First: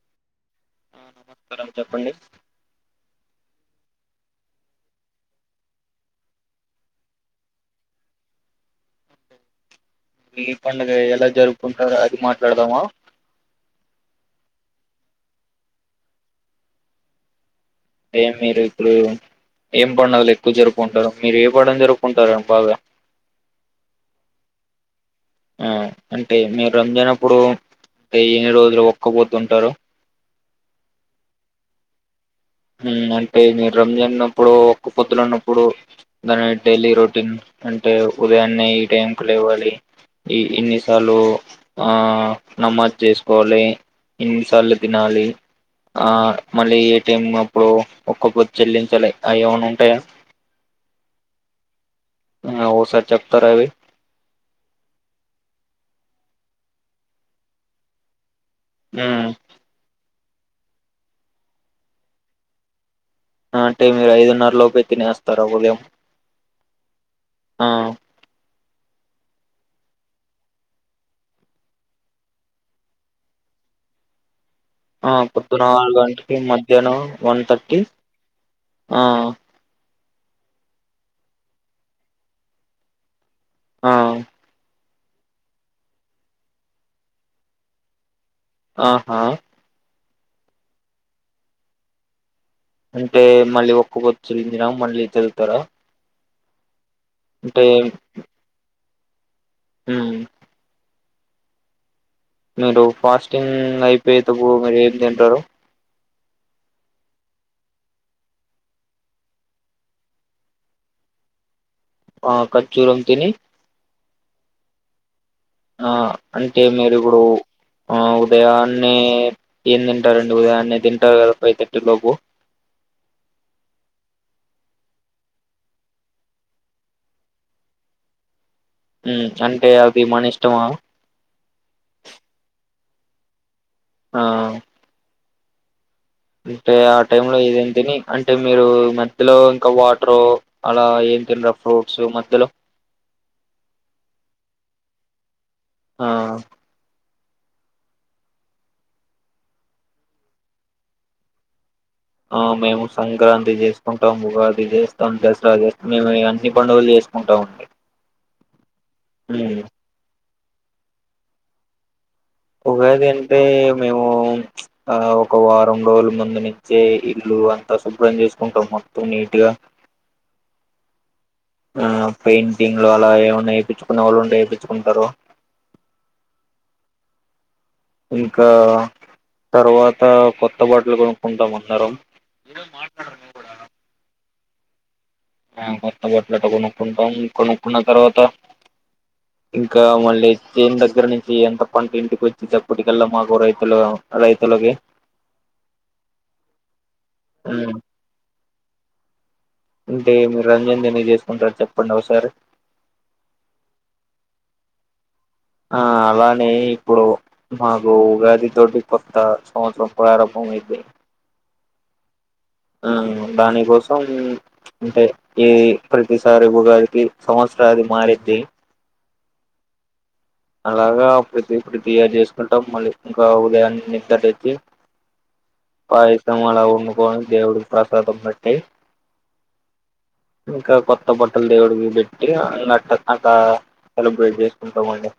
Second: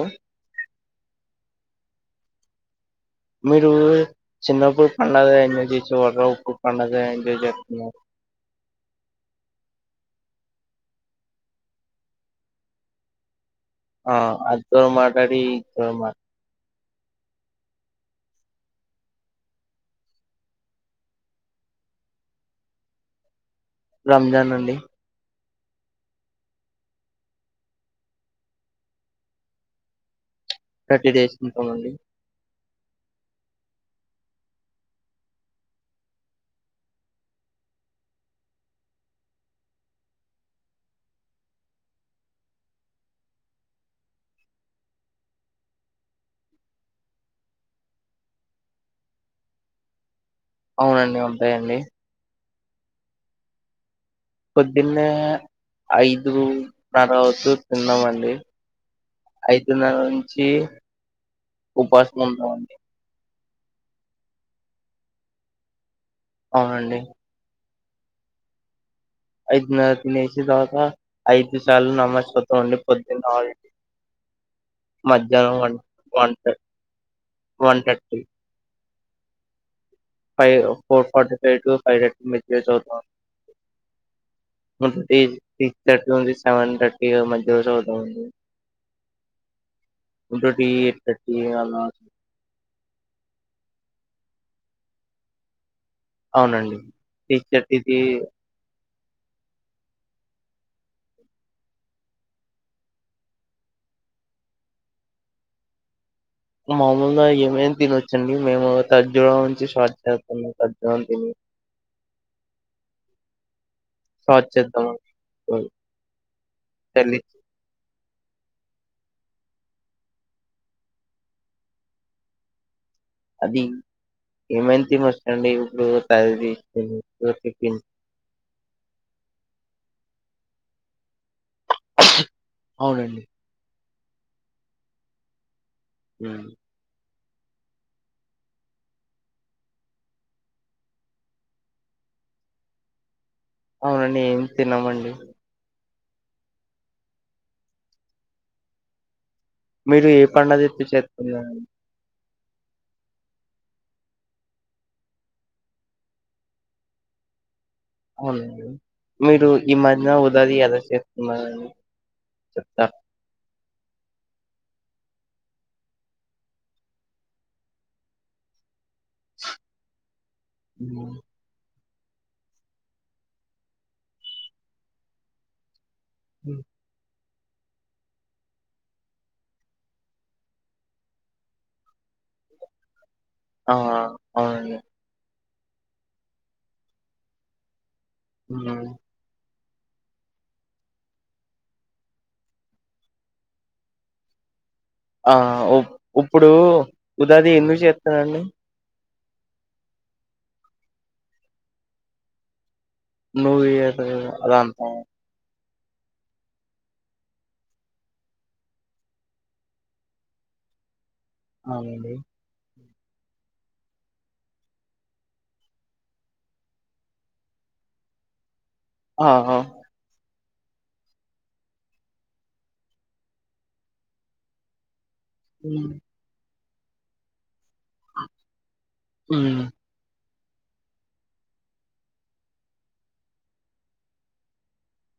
ఓ నమస్కారం చెప్పండి మీరు చిన్నప్పుడు పండుగగ ఎంజాయ్ చేసి వర్రప్పుడు పండుగగ ఎంజాయ్ చేస్తున్నారు ఈ పడుగ ఎలా జరుపుకుంటారు అది మాట్లాడదామా ఆ ఆ దర్మాట ఈ దర్మా ఏ మీరు ఇప్పుడు ఏం పడినలు ఎక్కువ జరుపుకుంటారు మీరు ఏ పడడం జరుపుకుంటారు అ బాగా రంజాన్ అండి ఆ అంటే మీరు రంజనప్పుడు అంటే ఎన్ని రోజులు ఒక్కపోతుంటారు థర్టీ డేస్ ఉంటామండి అంటే మీరు రంజాన్న్నప్పుడు ఒక్క పొద్దులు ఉన్నప్పుడు దాని డైలీ రొటీన్ అంటే ఉదయాన్నే ఈ టైంకు లే ఇవ్వాలి ఈ ఇన్నిసార్ ఆ నమాజ్ చేసుకోవాలి ఎన్నిసార్లు తినాలి ఆ మళ్ళీ ఏ టైమ్ ఇప్పుడు ఒక్కొక్కద్ చెల్లించాలి అవి ఏమనా ఉంటాయా అవునండి ఉంటాయండి ఓ సార్ చెప్తార అవి పొద్దున్నే ఐదు నరవతు తిన్నామండి హ్మ్. అయితు ద నుంచి ఉపాసన ఉందామండి అంటే మీరు ఐదున్నర లో పె తినేస్తారుావులేం అవునండి ఆ ఐదునర తినేసి తర్వాత ఐదు సార్లు నమజత్ం ఉండి పొద్దున్న ఆ మధ్యాహ్నం పొద్దున వన్ ఆరుగు వన్ గంటకి మధ్యాహ్నం వన్ థర్టీ ఆ ఫైవ్ ఫో ఫ ఫైవ్ ఫైవ్ ఆ సిస్ థర్టీ నుంది సెవెన్ థర్టీ మధ్య రజ అవుతాంది ఆహా ఫటోటి ఎ టీ అళ అంటే మళ్ళీ ఒక్కక్కొచ్చందిిన మళ్ళీ తదువుతారా అవునండి టీచర్ట్ ఇది హ మీరు ఫాస్టింగ్ అయిపోయే తప్పు మీరు ఏం తింటారు మాముూలుగా ఏమేమి తినొచ్చండి మేము తర్జూ నుంచి షార్ట్ చేస్తున్నాం తర్జన తిని ఆ ఖర్చ్చూరు అమ్ తని సహ చేేతమ ఆ అంటే మీరు ఇప్పుడు ఆ ఉదయాన్నే ఏం తింటారండి ఉదయాన్నే తింటారు కదా ఫై్ తథర్టీ లోపు అది ఏమంతి మచ్చడి ఇప్పుడు తయీప్పింది అంటే అవి మన ఇష్టమా అవునండి ఆ ఉమ్. అంటే ఆ టై లో ఇదేం తిని అంటే మీరు మధ్యలో ఇంకా వాటర్ అలా ఏం తినరా ఫ్రూట్స్ మలో అవునండి ఏం తిన్నామండి ఆ మీరు ఏ పడుగది ఎప్పుి చేస్తుకోడి ఆ మేము సంక్రాంతి చేసుకుంటాము ఉగాది చేస్తాం దసరా చేస్తాం మేము అన్ని పండుగలు చేస్తాం ఉంటా ఉంటాయి అవునండి మీరు ఈ మధ్యన ఉదది ఎలా చేస్తున్నారండి ఉగాద అంటంటే మేము ఆ ఒక వారం రోజుల మందు నుంచే ఇల్లు అంతా శుభ్రం చేసుకుంటాము మొత్త నీట్గా అ ఆ పెయింటింగ్లు అలా ఏమన్నా చేయిించుకున్న వాళ్ళు ఉంట చేయిించుకుంటారు ఉ ఇంకా తర్వాత కొత్త బాటలు కొనుక్కుంటాం అందరం ఆ అవునండి కొత్త బొట్లాట కొనుక్కుంటాం కొనుక్కున్న తర్వాత ఉన్నాయి ఇంకా మళ్ళీ చేన్ దగ్గర నుంచి ఎంత పంట ఇంటికి వచ్చే టప్పటికళ్ళ మాకు రైతుల రైతులకి ఆ ఇప్పుడు ఉగాది ఉమ్, ఎందుకు చేస్తారండి అంటే మీరు రంజాన్ ఎందుకు చేసుకుంటారు చెప్పండి ఒకసారి నువ్వు ఈత లేవు అదంతా ఆ అలానే ఇప్పుడు మాకు ఉగాది తోటి కొత్త సంవత్సరం ప్రారంభం మయితే అవునండి ఎ దానికోసం అంటే ఈ ప్రతిసారి ఉగాదికి సంవత్సరా ది మారిద్ది ఆహా అలాగా ప్రతి ప్రతి ఇయర్ చేసుకుంటాం మళ్ళీ ఇంకా ఉదయానే నిద్ర లేచి హ్మ్. పాయసం అలా వండుకొని దేవుడు ప్రసాదం పెట్టి హ్మ్. ఇంకా కొత్త బట్టలు దేవుడికి బెట్టి అకా సెలబ్రేట్ చేసుకుంటామండి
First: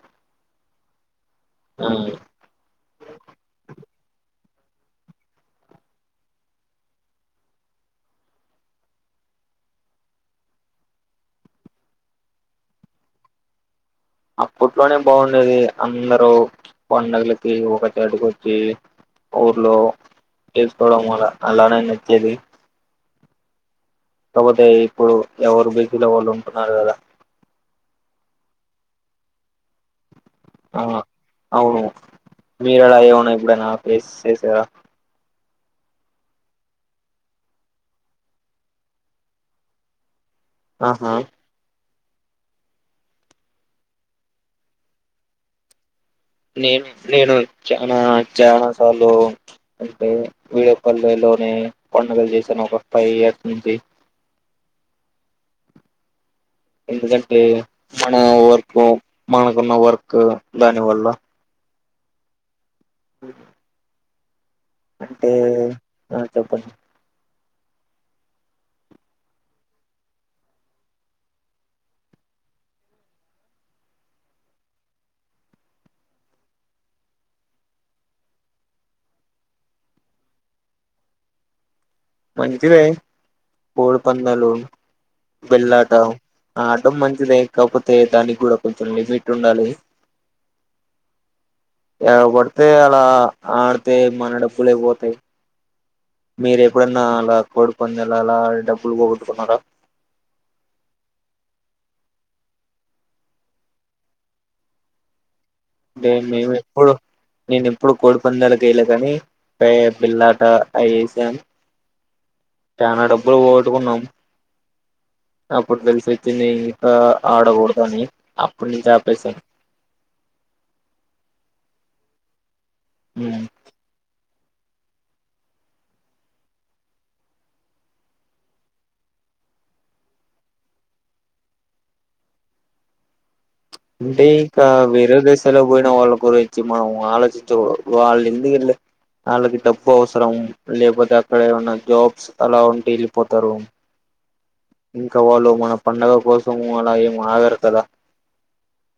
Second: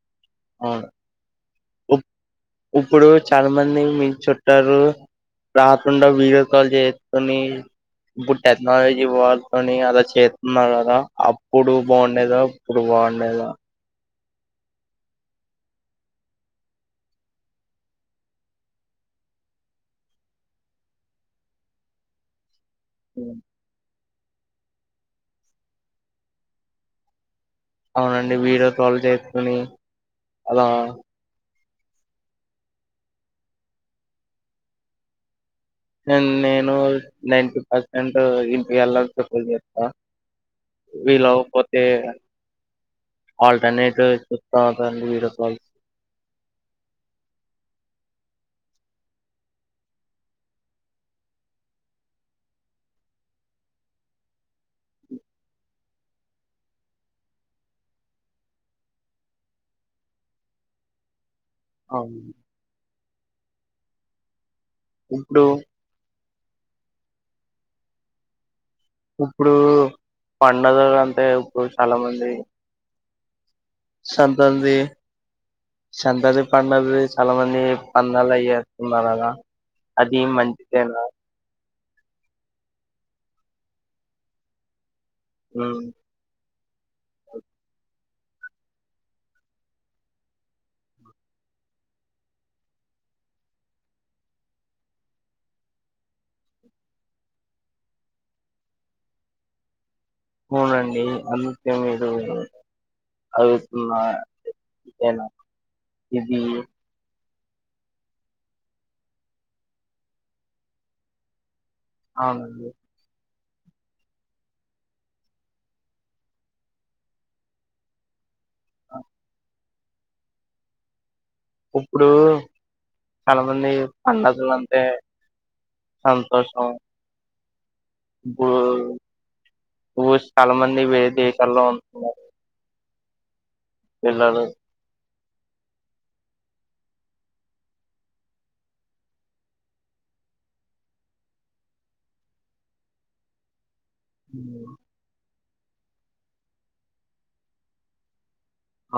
అవును ఇప్ ఇప్పుడు చాలా మంది మీ చుట్టాలు రాకుండా వీడియో కాల్ చేసుకొని ఇప్పుడు టెక్నాలజీ వాడుకొని అలా చేత్తున్నారు కదా అప్పుడు బావుండేద ఇప్పుడు బా బాండేదా అప్పట్లోనే బాండేది అందరూ పండగలకి ఒక చోటుకి వచ్చి ఊర్లో చేసుకోడం వల్ల అలానే నచ్చేది ఏమో కాకపోతే ఇప్పుడు ఎవరు బీజిలో వాళ్ళు ఉంటున్నారు గదా అవునండి వీడియో కాల్ చేసుకోని అలా ఆ అవును మీరెలా ఏమన్నా ఎప్పుడనా ఫెస్ చేసారా నేను నైంటీ పర్సెంట్ ఇంటికి ఎళ్ళకపోతే చేప్తా ఆహా వీలు అవ్వ పోతే ఆల్టర్నేట్ తాసాండి వీడియో కాల్ నేను నేను చాన చాలా సార్లు అంటే వీడియో కాల్ చేయలె ఇంట్లోనే పండుగలు చేసాను ఒక ఫైవ్ ఇయర్స్ నుంచి ఎందుకంటే మన వర్క్ మనకున్న వర్క్ దాని వల్ల అవును ఉ అంటే ఇప్పుడు ఆ చెప్పండి ఇప్పుడు పండగ అంటే ఇప్పుడు చాలా మంది సంక్రాంతి సంక్రంతి పండవి చాలా మంది పందాలు అయి ఏస్తున్నారు అలాగ అది మంచిదేనా మంచిదే కోడి పందాలు ఉమ్, బిళ్ళాట ఆడ్డం మంచిదే కాపోతే దానికి కూడ కొంచెం లిమిట్ ఉండాలి ఏలా పడితే అలా ఆడితే మన డబ్బులే పోతాయి మీరు ఎప్పుడన్నా అలా కోడి పందాల అలా ఆడి టప్పుడు డబ్బులు పోగొట్టుకున్నారా అవునండి అందుకే మీరు అరుస్తున్న ఏనా మె మెమ్ ఎప్పుడు నేను ఎప్పుడు కోడి పందాల కెయలే గాని బిళ్లాట అయ్యి వేసాను అవునండి డబ్బులు పోగట్టుకున్నాం అప్పుడు తెలిసి వచ్చింది ఇంకా ఆడకూడదు అని అప్పుడు నుంచి ఆపేసాను ఉప్పుడు చాలా ఉమ్ మంది పండగ్ అంటే సంతోషం ఇ చాలా మంది వేరే దేశాల్లో ఉంటున్నారు పిల్లలు అంటంటేకా విరగా సల పోయినా వాళ్ళ మ ఆలోచించ వాళ్ళు ఎందుకు ఇల్ వాళ్ళకి డబ్బు అవసరం లేకపోతే అక్కడ ఏమైన్నా జాబ్స్ అలా ఉంటే వెళ్ళిపోతారు ఉమ్, ఇంకా వాళ్ళు మన పండగ కోసము అలా ఏం ఆగరు కదా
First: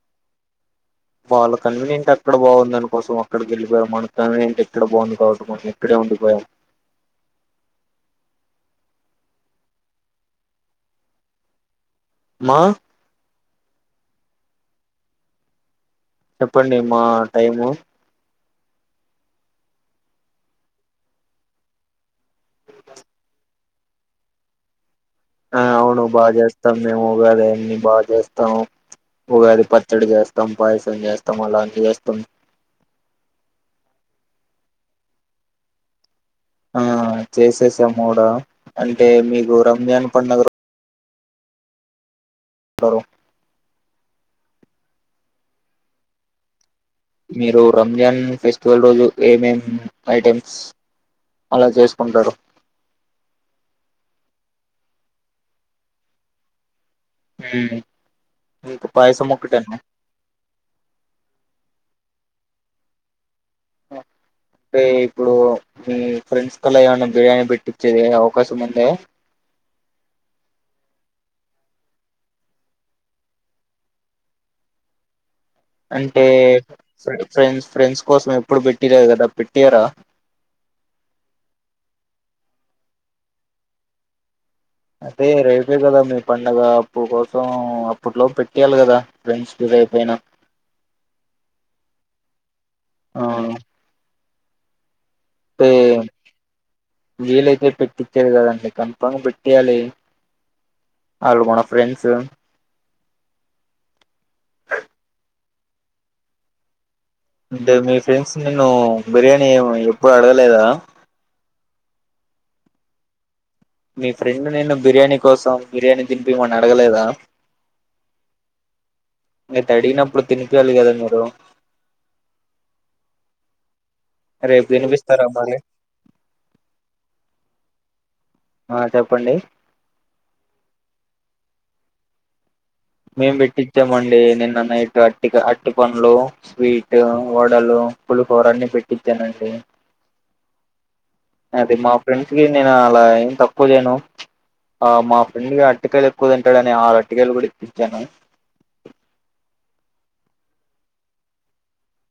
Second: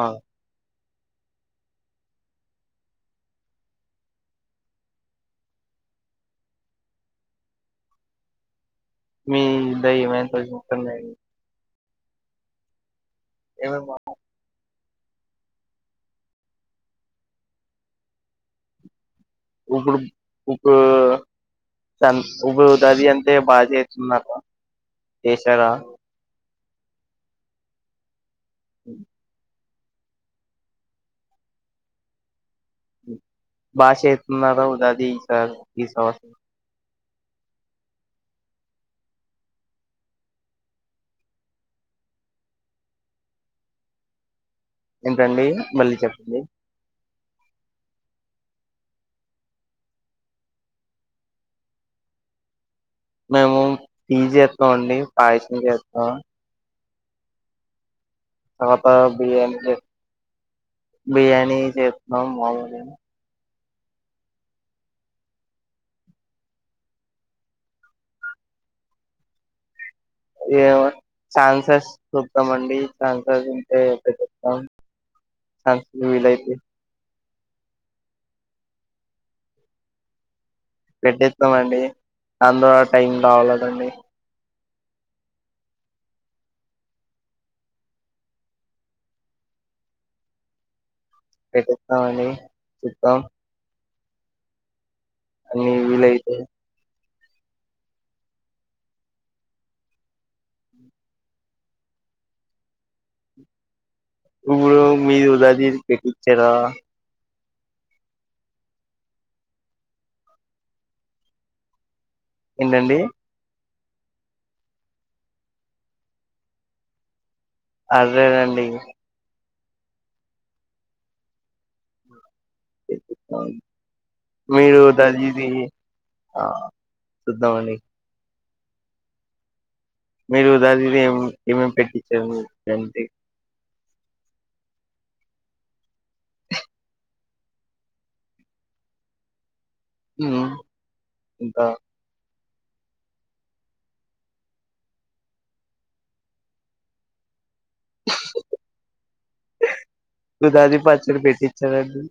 ఆ బాళ కన్వీనియంట్ అక్కడ బాగుంది దనికోసం అక్కడకి వెళ్ళిపోారు మన కన్వనియంట్ ఎక్కడ బాగుంది కాబట్సం ఎక్కడ ఉ బ మీ దయ మసజన్నా మా ఏమ మ చెప్పండి మా టైము కుడు కుక ఉభ ఉదది అంటే బా చే చేస్తున్నాక ఆ అవును బాగా చేస్తాం మేము ఉగాది అన్ని బాగా చేస్తాము ఉగాది ప క్కడ చేస్తాం పాయసం చేస్తాం అలా అంత చేస్తాం బాగా చేస్తున్నారా ఉగాది ఈ సంవత్సరం ఆ చేసేసాముూడ అంటే మీకు రంజాన్ పడుగ రోజు ఏంటండి మళ్ళీ చెప్పండి మీరు రంజాన్ ఫెస్టివల్ రోజు ఏమేం ఐటెమ్స్ అలా చేసుకుంటారు మేము ఫీ చేస్తాం అండి పాయసం చేస్తాం హ త బిర్యానీ బిర్యానీ చే అమ్ మ అంటే ఇప్పుడు మీ ఫ్రెండ్స్ కల్లా ఏమైనా బిర్యానీ పెట్టించేది అవకాశం ఉంది ఏో ాన్సెస్ చూద్దామ అండి ఛాన్సెస్ ఉంటే చెతాం అంటే ఫ్రెండ్స్ ఫ్రెండ్స్ కోసం ఎప్పుడు పెట్టిర కదా పెట్టటిారా పెట్టస్తామండి దా ద్వారా టైం అవలేదండి అదే రేపే కదా మీ పండగ అప్పు కోసం అప్పట్లో పెట్టేయాలి కదా ఫ్రెండ్స్ అయిపోయినా పెస్తామని చెద్దాం ఆ అ విలైతే వీలయితే పెట్టించారు కదండి కంపంగా పెట్టటియాలి అలుగనా ఫ్రెండ్స్ ఇడు మీ ఉదాది పెటి ఇచ్చ రా అంటే మీ ఫ్రెండ్స్ నేను బిర్యానీ ఎప్పుడు అడగలేదా ఏంటండి మీ ఫ్రెండ్ నేను బిర్యానీ కోసం బిర్యానీ దింపి మని అడగలేదా అదేనండి మీంత అడిగినప్పుడు తినిక వెళ్ళి కదా మీరు అ రేపు మీరు తినిపిస్తారా దాజీది మరి ఆ చద్దాంమండి ఆ చెప్పండి మీరు దాదిని ఏ ఏమేమి పెట్టించారు అంటే చ్చేమండి నిన్న నైటు అటి అటి పండ్లు, స్వీట్, వడలు, పులిహోర అన్ని పెట్టిచ్చానండి ఉ ఇంకా అది మా ఫ్రెండ్స్ నేను అలా ఏం తక్కువలేను ఆ మా ఫ్రెండ్ అరటికయలు ఎక్కువ తింటాడని ఆరు అరటికాయలు కుడి జన ఉగాది పచ్చడి పెట్టిచాడండి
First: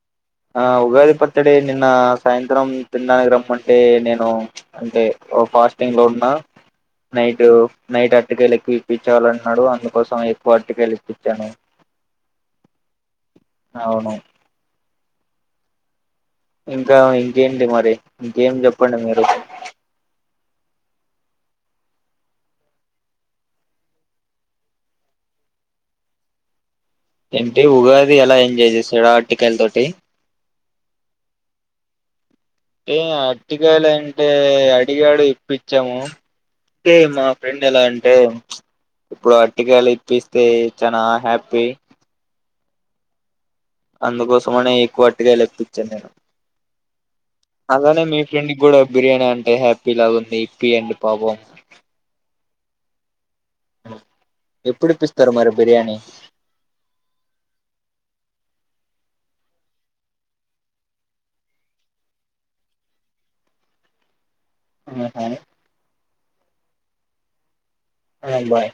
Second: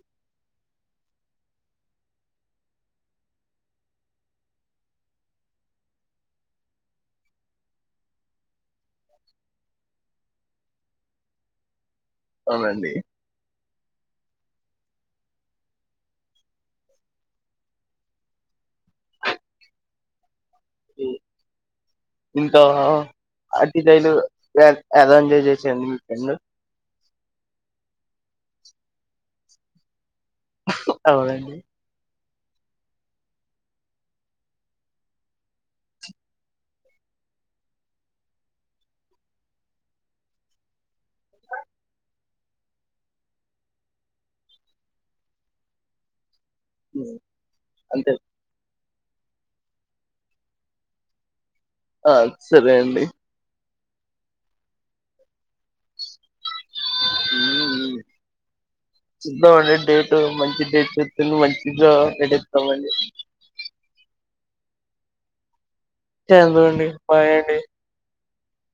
ఆ ఉగాది పత్రడే నిన్న సాయంత్రం తిడానికి రమ్మంటే నేను అంటే ఓ ఫాస్టింగ్ లో ఉన్నా నైట్ నైట్ అటికయలు ఎక్కువ ఇప్పించలంటున్నాడు అందుకోసం ఎక్కువ అటికయలు ఇప్పించాను అవునండి అవును ఇంకా ఇంకేంటి మరి ఇంకేం చెప్పండి మీరు ఇంకా అటికాయలు యా ఎలా ఎంజాయ్ చేసారు మీ ఫ్రెండ్ ఏంటి ఉగాది ఎలా ఎంజాయ్ చేసాడా అటికాయల తోటి అవునండి అంటే అటికాయలు అంటే అడిగాడు ఇప్పించాము కే మా ఫ్రెండ్ ఎలా అంటే ఇప్పుడు అటికాయలు ఇప్పిస్తే చనా హ్యాపీ అందుకోసమనే ఎక్కువ అటికాయలు తెప్పించాను నేను ఉ అలానే మీ ఫ్రెండ్ కి కూడా బిర్యానీ అంటే హ్యాపీ లా ఉంది ఇప్పియండి పాపం ఆ సరే అండి ఎప్పుడు ఇప్పిస్తారు మరి బిర్యానీ ఆ చూద్దామండి డేట్ మంచి డేట్ చస్తుంది మంచిగా పెట్టిస్తామండి ఆహా చందుండి బాయ్ అండి ఆ బాయ్